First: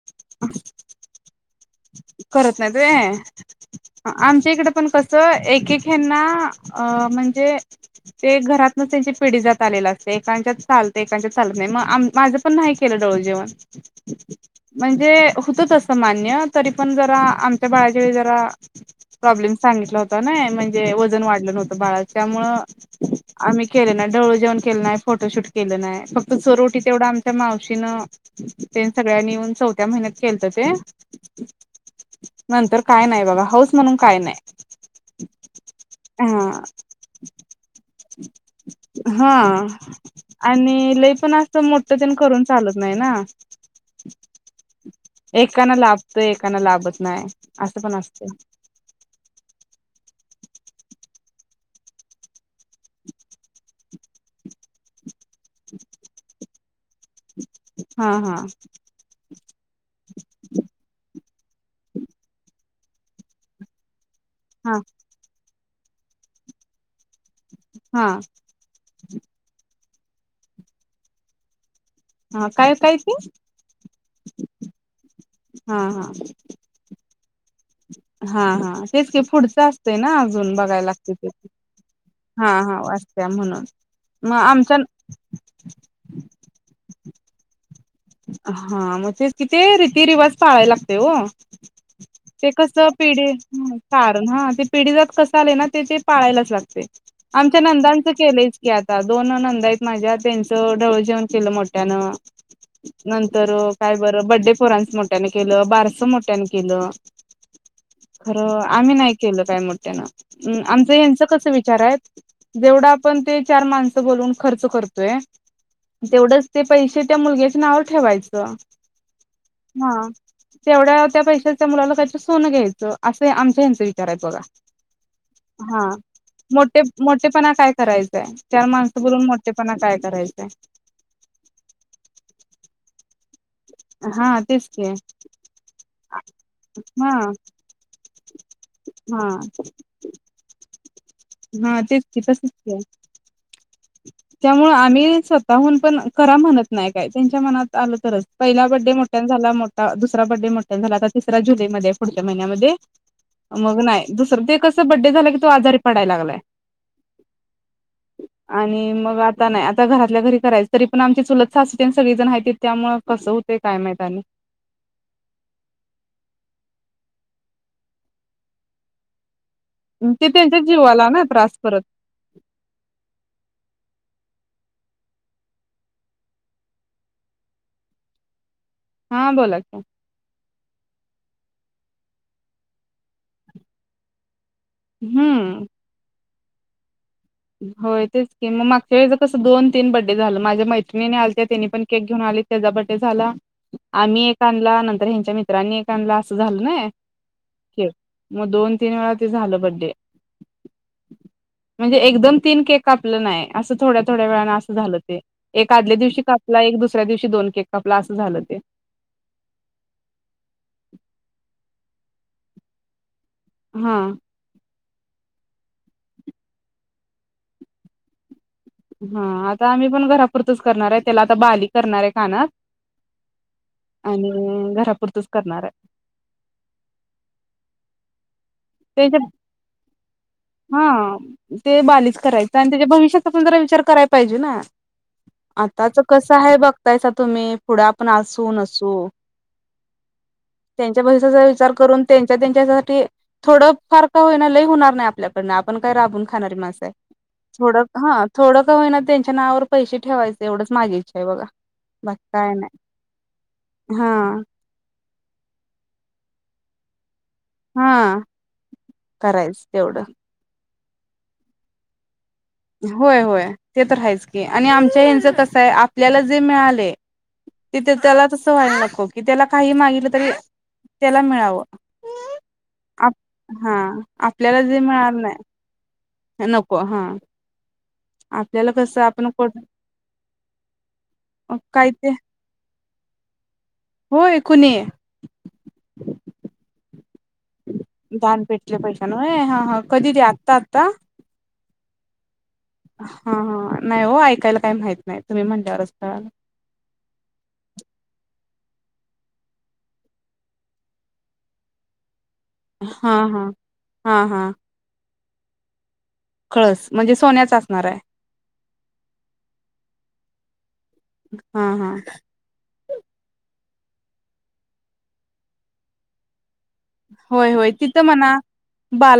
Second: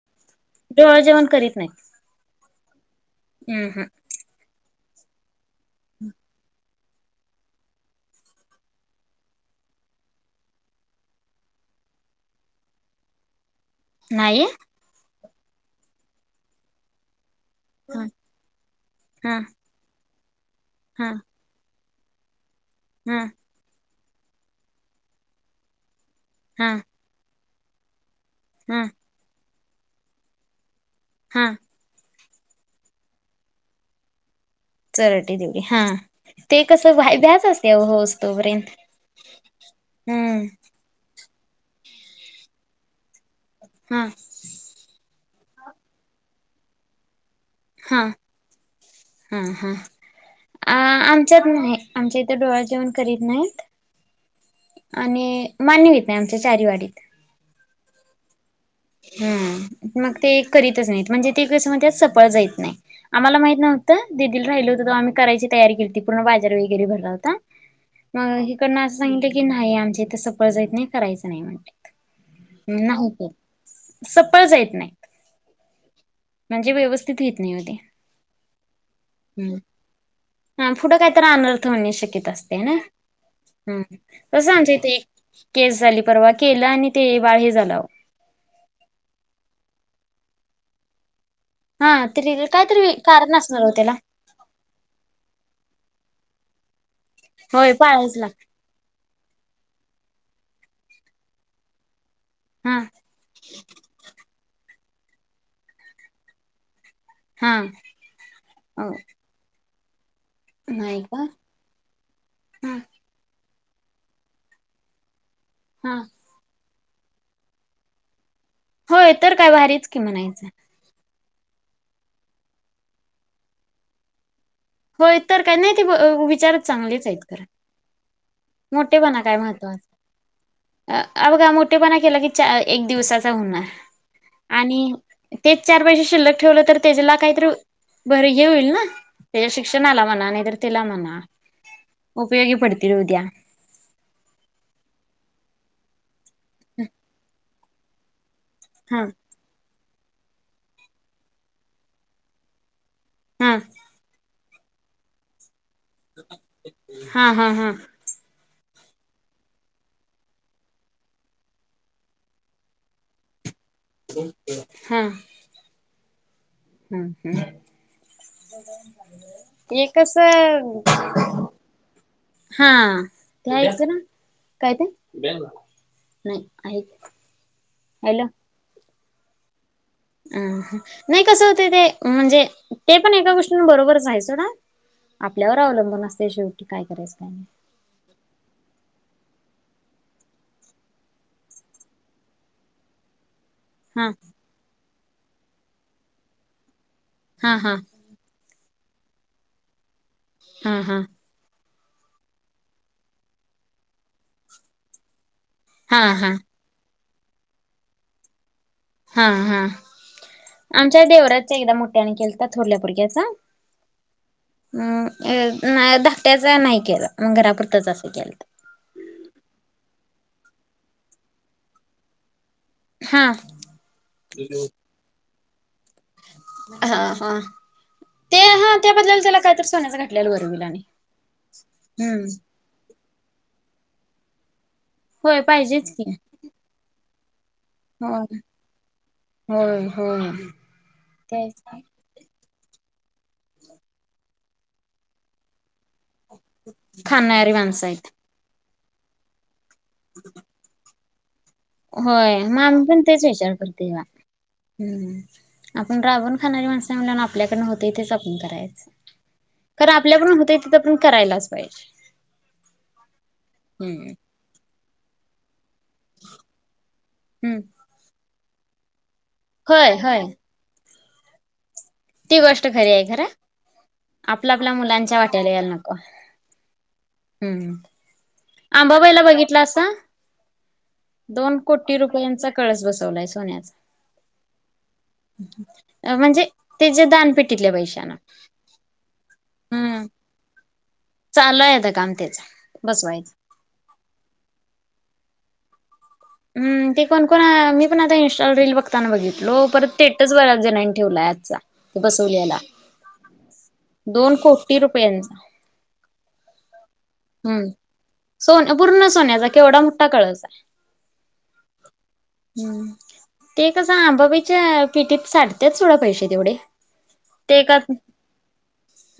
[inaudible] तेवा जेवण करीत नाही. करत नाहीते. हूं हूं! आमच्या इकडे पण कसं, एकेक ह्यांना अ म्हणजे. ते घरातनंच त्यांची पिढी जात आलेलं असते एकांच्यात चालत एकांच्यात चालत नाही म आम माझ पण नाही केलं डोहळ जेवण. नाही म्हणजे होत तस मान्य तरी पण जरां आम त्यां बाळाच्या हा वेळी जरा हा प्रॉब्लेम सांगितलां होता नां, म्हणजे हा वजन वाढलं नव्हतं बाळा त्यामुंळ हा आम्ही केलं नाही ढवळ जेवण केलं नाही फोटोशूट केलं नाही फक त हा चोरोओटी तेवढं आमच्या मावशीनं तेनं सगळ्यांनी येऊन चौथ्या महिन्यात केलत ते. हा नंतर काय नाही बाबा हाऊस म्हणून काय नाही. चोरंओटी देवढी हा हा ते कस व्हाय व्याज असते होवोसतोपर्यंत. हा आणि लई पण असं मोठ तेण करून चालत नाही ना. हं! एकाना लाभतय, एकाना लाभत नाय असं पण असत. हं हं! आ आमच्यात नाही, आमच्या इथे डोहाळे जेवण करीत नाहीत. आणि मान्यवीहीत नाही, आमच्या चारीवाडीत. हा हा! हूं मग ते करीतच नाहीत, म्हणजे ते कस म्हणत्या सफळ जाईत नाही, आम्हाला माहित नव्ह त दिदी लां राहिलं हा होत तवा आम्ही करायची तयारी केल ती पूर्ण बाजार वगैरे भरला होता हा मग ईकडनं असं सांगितलं की न्हाही आमच्या इथं सफळ जायत नाही करायचं नाही म्हणत्यात हा काय मं काय नाही ते की. सपळ जायेत नाहीत. हा हा! म्हणजे व्यवस्थित हेत नाही अ ते. हा हा तेच की हूं पुढचं असतंय ना अजून ह बघायला पुुढं काय लागतंय तर ते अनर्थ होण्याची शक्यता हा असते ना! हा वाचत्या म्हणून तस आमच्या इथे एक केस झाली परवा, केलं आणि ते बाळ हे झाल हा म तेच कि ते रीती रिवाज पाळायला लागते हो. हा तरी ते कस कायतरी पिढी कारण असणार ओ त्याला [unintelligible] नं हा ते पिढीजात कसं आलंय नां ते ते पाळायला च लागतंय, आमच्या होय पाळायच नंदाचं लागत केलंय. की आता दोन ननंदा आहेत माझ्या, त्यांचं ढवळ जेवण केलं मोठ्यानं. हा नंतर काय बरं बड्डे पोरांचं मोठ्याने केलं, बारसं मोठ्याने केलं. हा खरं अ आम्ही नाही केलं काय मोठ्यान. ऊं आमचं नाही का यांचं कस विचार आहेत हा जेवढ आप ण ते चार माणसं बोलवून खर्च करतोय. हा! तेवडच ते पैशे त्या मुलग्याच्या नावव ठेवायचं होय तर काय भारीच की म्हणायचं तेवड्या त्या पैशाच त्या मुलाला कायतर सोनं घ्यायचं असं आमच्या हेंचा विचारएत बगा होय तर काय नाही ते हा विचारच मोटे चांगलेच आहेत खरं मोटेपणा काय करायचाय चार माणसं मोठेपणा बोलवुन काय मोठे पणा महत्वाचा काय करायचाय अ बगा मोटेपणा केलं की चा एक दिवसाचा हुणार हा तेच आणि की तेच चार पैसे शिल्लक ठेवलं तर हा तेजला काइतरी बरं ये होईल ना हा तेजा शिक्षणाला म्हणा नाइतर तेला म्हणा उपयोगी पडतील उद्या त्यामुळ आमी स्वतःहून पण करा म्हणत नाई काय तेंच्या मनात आल तरच पइला बड्डे हा मोठ्यान झाला मोठा दुसरा बड्डे मोठ्यान झाला तर तिसरा जुलैमध्ये पुडच्या महिन्यामदे हा मग नाय दुसरं ते कस बड्डे झाला की तो आजारी पडाय लागलाय हा हा हा आणि मग आता नाय आता घरातल्या घरी करायच तरी पण आमचे चुलत सासु तेन सगळी जण हाइत त्यामुळ कसं हुतय काय माइत आणि हॅलो हम्म हम्म हे कस ते त्यांच्या जीवाला ना त्रास परत हा द्यायच ना काय ते नाही आहेतच हलो हा बोला की अम नाई कसं हुतय ते म्हणजे ते पण एका गोष्टींन बरोबरच हाय सोडा आपल्यावर हम्म अवलंबून असतय शेवटी काय करायचं काय होय तेच की म मागच्या वेळेच तस दोन तीन बड्डे झालं माझ्या मैत्रिणी आलत्या तेनी पण केक घेऊन आलित तेजा बड्डे झाला हा आमी एक आणला नंतर हेंच्या मित्रांनी एक आणला असं झालं नाइ हा हा म दोन तीन वेळा ते झालं बड्डे हां हां म्हणजे एकदम तीन केक कापलं नाय असं थोड्या थोड्या वेळान असं झालं ते एक आदल्या हा दिवशी हा कापला एक दुसऱ्या दिवशी दोन केक कापल आसं झालं ते हा हा आमच्या देवराजच एकदा मोठ्यान केलता थोरल्या पोरग्याचा हा अ ना धाकट्याचा नाही केला ग घरापुरतंच असं केला हा आता आमी पण घरापुरतच करणाराय तेला आता बाली करणाराय कानात हा आणि घरापुरतच करणाराय हा हा ते हा त्या तेज्या बदल्याला त्याला काहीतरी सोन्याचं घातलेलं बरं होईल आणि हा ते बालीच हम्म करायचं तेच्या भविष्याचा आपण जरा विचार कराय पाइजे ना होय पाहिजेच आताच की कसं हाय बघ बगतायसा तुमी पुड आपण होय असू नसू होय होय त्यांच्या भविष्याचा तेच विचार करून त्यांच्या त्यांच्यासाठी थोडं फार का होईना लय हुणार नाय आपल्याकडन आपण काय राबून खणारी माणस हाय खाणारी थोडं माणसं आहेत हा थोडं का होइना तेंच्या नावावर पैशे ठेवायच एवडच माजी इचा हाय बघा बाकी होय काय म नाही आमी पण तेच विचार करतोय हा बगा हम्म आपण राबुण खाणारी माणस चांगल्यान आपल्याकडनं हूतय तेच हा आपण करायचं, करायच खरं तेवढं आपल्या कडून हूतर तिथं पण करायलाच पायजे. होय होय, ते तर आहेच की, आणि आमच्या यांचं कसंय, आप आपल्याला जे मिळालय, हम्म ते त्याला तसं व्हायला नको, की त्याला काही होय मागलं होय तरी त्याला मिळावं, ती गोष्ट खरी आहे खरं हा आपला आपल्याला आपल्या जे मुलांच्या मिळालं नाय वाट्याला नको [unintelligible] न नको हा. हम्म आपल्याला कसं आंबाबाईला आपण कोठ बघितलासा? दोन काय कोटी ते रुपयांचा कळस बसवलाय सोन्याचा. होय कुणी? म्हणजे, तेच्या दानपेटीतल्या पैशे. दान पेटितल्या पैशानं होय हा कधी ते आत्ता आता चालु आय आता काम त्याच. हा बसवायच हा, नाही हो ऐकायला काही माहित नाही, तुम्ही म्हणल्यावर कळालं. हम्म, ते कोण कोण मी पण आता इंस्टा रील बघताना बघितलो, परत टेटच बऱ्याच जणांनी नी ठेवलाय आजचा. ते बसवलेला. हां हां हा हां. टी रुपयांचा. कळस म्हणजे सोन्याचा हम्म, असणार आहे सोन पूर्ण सोन्याचा केवढा मोठा कळस आय. हा हा. हम्म, ते कसं आंबाबाईच्या पिटीत साठत्यात सोडा पैशे तेवढे. होय ते होय का तिथं म्हणा,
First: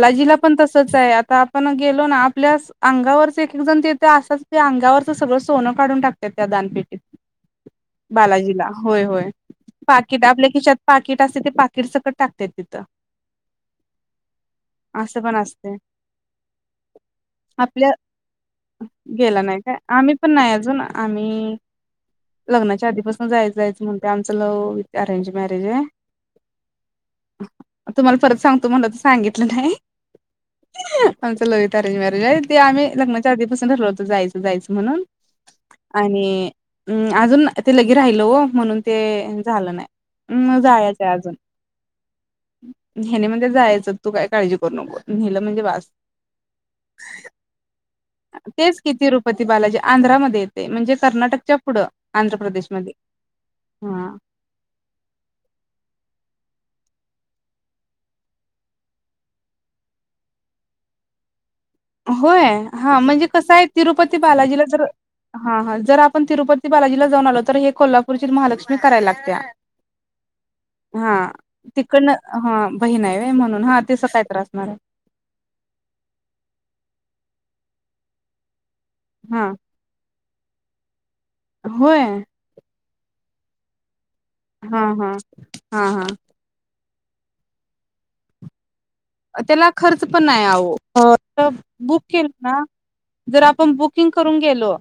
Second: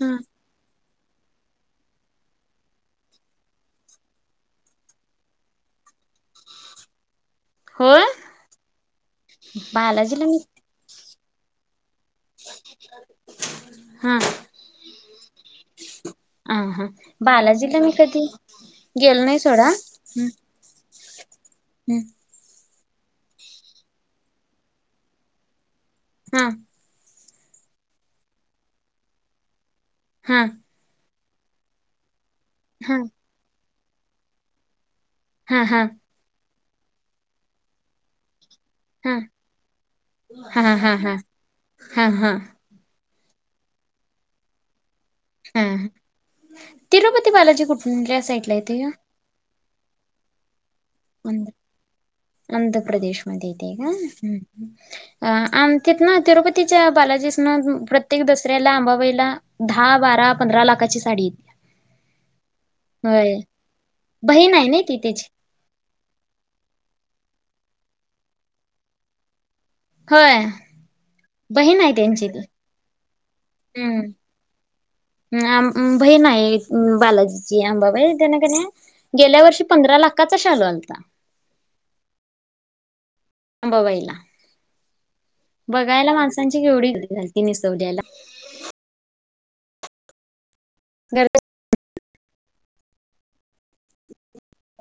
हा पण तसच आहे, आता आपण गेलो ना आपल्या अंगावरच एक एक जण देतेय असाच ते अंगावरच सगळं सोनं काढून टाकत्यात त्या दानपिटीत, होय बालाजीला, होय होय. पाकिट, बालाजीला मी आपल्या खीशात पाकिट असतय ते पाकिट सकट टाकतेत हां. असं पण असतय. आ हा, बालाजीला मी कधी गेलो गेला नाही सोडा. काय, आम्ही पण नाही अजून, आम्ही हम्म. लग्नाच्या आधीपासनं जायचं जायचं म्हणतय, आमचं लव्ह विथ अरेंज मॅरेज हाय. हा. मग तुम्हाला परत सांगतो म्हणलं तुम्हाला सांगितलं नाही हां. आमच लव्ह वीथ अरेंज मॅरेज हाय, ते आम्ही हा लग्नाच्या आधीपासून ठरवलं होतं जायच जायचं म्हणून हा हा. आणि, अजून ते लगे राहिलं ओ म्हणून हा ते झालं नाही, म जायाचं हाय अजून. हां हां. ह्यनी म्हणत्यात जायाचं, तू काय काळजी करू नको. नेलं म्हणजे हा बास, तिरुपती बालाजी कुठल्या साईडला तेच येतोय कि तीरु पती बालाजी, आंध्रामध्ये येतय, म्हणजे ग? कर्नाटकच्या पुढं आंध्र प्रदेशमध्ये, हां. अ आमच्यात ना तिरुपतीच्या बालाजीसनं प्रत्येक दसऱ्याला आंबाबाईला दहा, बारा, पंधरा लाखाची साडीे येतीया. होय? हा म्हणजे कसं हाय तिरुपती बहीण बालाजीला आहे ना जर ती त्याची हां हां जर आपण तिरुपती बालाजीला जाऊन आलो तर हे कोल्हापूरची महालक्ष्मी कराय लागत्या. होय हां, बहीण आहे तिकडन त्यांची ती हा बहीण हाय व्हय? म्हणून हा तिसं काय तर असणार हाय. आम बहीण हाय बालाजीची आंबाबाई, तेन कणी गेल्या हा वर्षी पंधरा लाखाचा शालू आलता. होय? अंबाबाईला, हा हा हा हा बघायला माणसांची केवढी गर्दी झालती निसवल्याला. त्याला खर्च पण नाही आवो, गर्दी बुक केल ना जर आपण बुक किंग करून गेलो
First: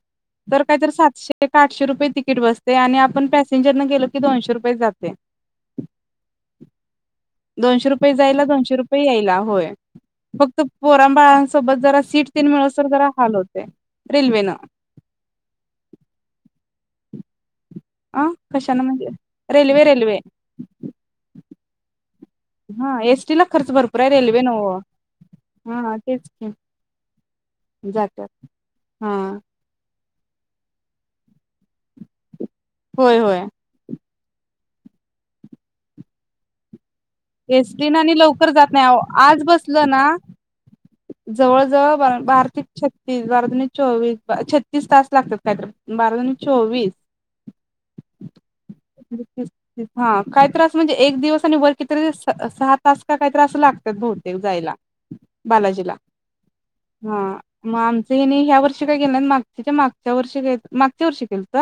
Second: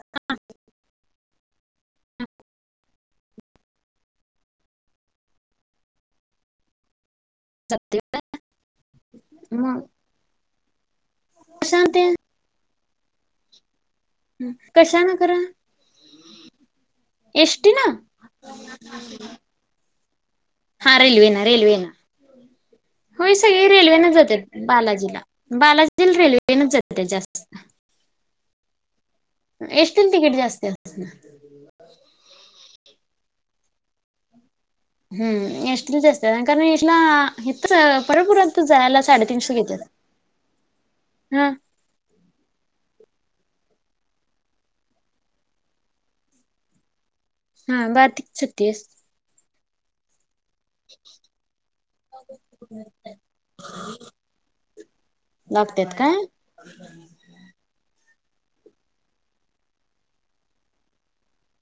तर काय तर सातशे काय आठशे रुपये तिकीट बसतय, आणि आपण पॅसेंजर न गेलो की दोनशे रुपयेत जातय. [inaudible] दोनशे रुपये जायला, दोनशे रुपये यायला, होय मग फक्त पोरां बाळां सोबत कशानं जरा ते सीट तीन मिळस तवर जरा हाल होतय. हम कशान खर? एस टी न? अ कशानं म्हणजे रेल्वे रेल्वे हा रेल्वे न रेल्वे न. हा होय एसटी ला सगळी खर्च भरपूर आहे रेल्वेन रेल्वे जात्यात नव्ह बालाजीला, हा बालाजीला तेच की रेल्वेनच जात्यात जास्त. जात्यात, हां. एस टी ला तिकीट जास्त. होय होय. हम्म एस टी ला जास्त हाय, कारण इथला एस टी न आणि लवकर जात नाही आवो, आज घेतात. बसलं ना हा जवळ जवळ बारातीक छत्तीस, बारा दोनी चोवीस, छत्तीस तास लागत्यात काय तर. बारा दोणी चोवीस. हां, बारतीक छतीस. हां, काय तर अस म्हणजे एक दिवस आणि वर कितीतरी सहा तास का काहीतर असं लागत्यात बहुतेक जायला. बालाजी लागतात ला. काय हा मग आमचं हेनी ह्या वर्षी काय गेलं नाहीत, मागच्याच्या मागच्या वर्षी मागच्या वर्षी गेलत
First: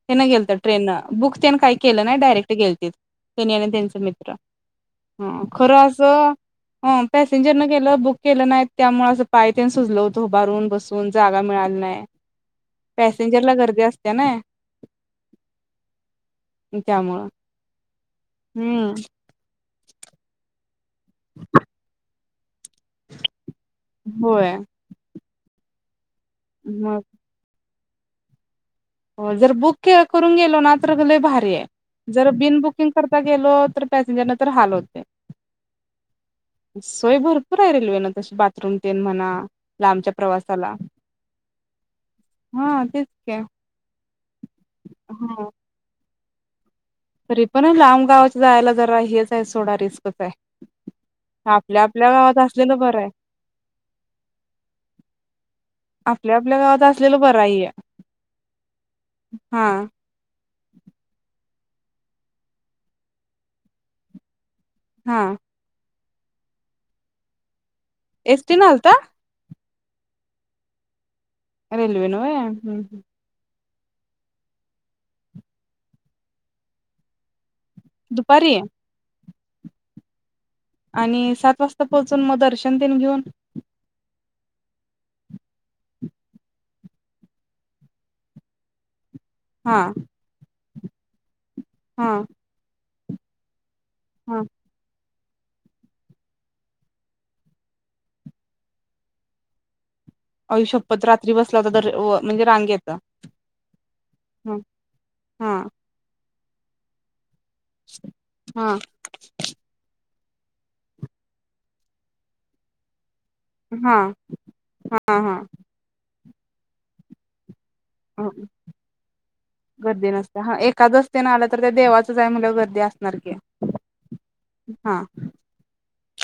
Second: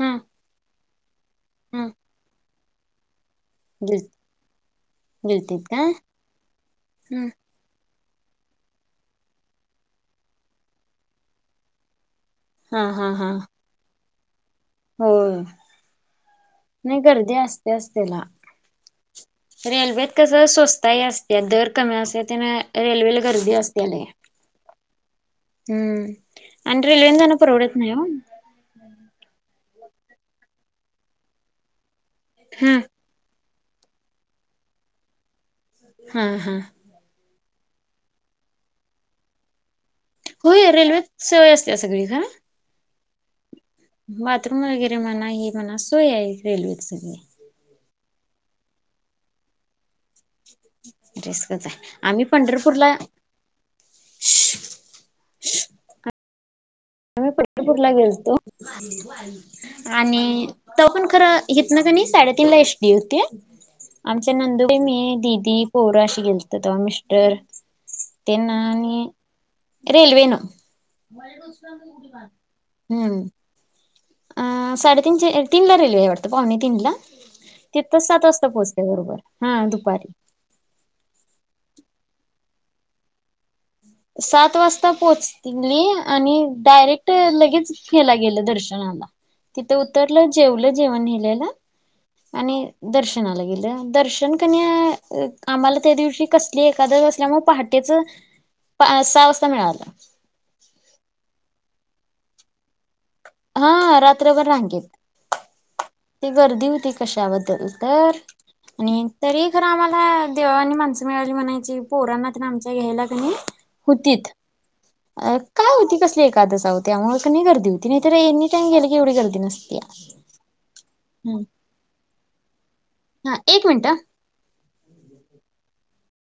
हा हेन गेलत ट्रेननं, बुक तेन काही हा केलं नाही डायरेक्ट गेलतील. तेनी आणि त्यांच मित्र. हं गिलतीत खरं काय असं पॅसेंजरन गेलं बुक केलं नाही त्यामुळे असं पाय तेन सुजल होतं उभारून, बसून जागा मिळाली नाही हा हा हा पॅसेंजर ला गर्दी असत्या नाय. होय, नाही त्यामुळं गर्दी असत्याच तेला. हम्म रेल्वेत कस स्वस्ताही असत्या, दर कमी असतोय तेनं रेल्वेला गर्दी असत्या लय. होय. हम्म आणि मग रेल्वे न जाण परवडत नाही वो. हो जर बुक करून गेलो ना तर लय भारी हाय, जर बिन हा बुकिंग करता गेलो तर पॅसेंजर न तर हाल होतय. हम हम. सोय भरपूर आहे रेल्वेन तशी बाथरूम तेन म्हणा लांबच्या होय प्रवासाला रेल्वेत सोय असत्या सगळीच हा. हां तेच की. बाथरूम वगैरे म्हणा, हा हे म्हणा सोय आहे रेल्वेेत सगळी. तरी पण लांब गावच्या जायला जरा हेच आहे सोडा रिस्कच आहे. रिस्कच आहे आपल्या आपल्या आम्ही गावात असलेल पंढरपूरला बरय. आपल्या आपल्या गावात आ आम्ही पंढरपूरला गेलतो हा आणि तेव्हा पण खर इथन कणय साडे तीन ला एस टी होती. आमच्या नंदुबाई, मी, हा दीदी, पोर अशी गेलतो तेव्हा मिस्टर. एसटी त्यांना न आलता आणि रेल्वेन. रेल्वे न व्हय हम्म अ साडेतीन ची, तीन ला रेल्वे आहे वाटत पाउणे तीन ला तिथ सात वाजता दुपारी पोहचते बरोबर. हां दुपारी आणि सात वाजता पोहोचून मग दर्शन तेन घेऊन सात वाजता पोहोचली आणि डायरेक्ट लगेच ह्याला गेल दर्शनाला. तिथ हा उतरल जेवल जेवण नेलेल हा आणि दर्शनाला गेलो. दर्शन हा कनाय आम्हाला त्या दिवशी कसली एकादस असल्यामुळे पहाटेच सहा वाजता मिळाल. आई शप्पत रात्री बसला होतात म्हणजे रांगेत. हां रात्रभर रांगेत. हां ती गर्दी होती कशाबद्दल तर हा आणि तरी खर आम्हाला देवावानी माणस मिळाली म्हणायची पोरांना तेन आमच्या घ्यायला कणी हा होतीत हा काय होती कसली एकादशी होत त्यामुळ कनय गर्दी होती. ती नीता ताई हा एनी टाईम गेला की एवढी गर्दी नसतीया ह एकादस तेन आल्या तर त्या देवाचच आहे म्हणल्यावर गर्दी असणार की हा एक मिनिट हा हां.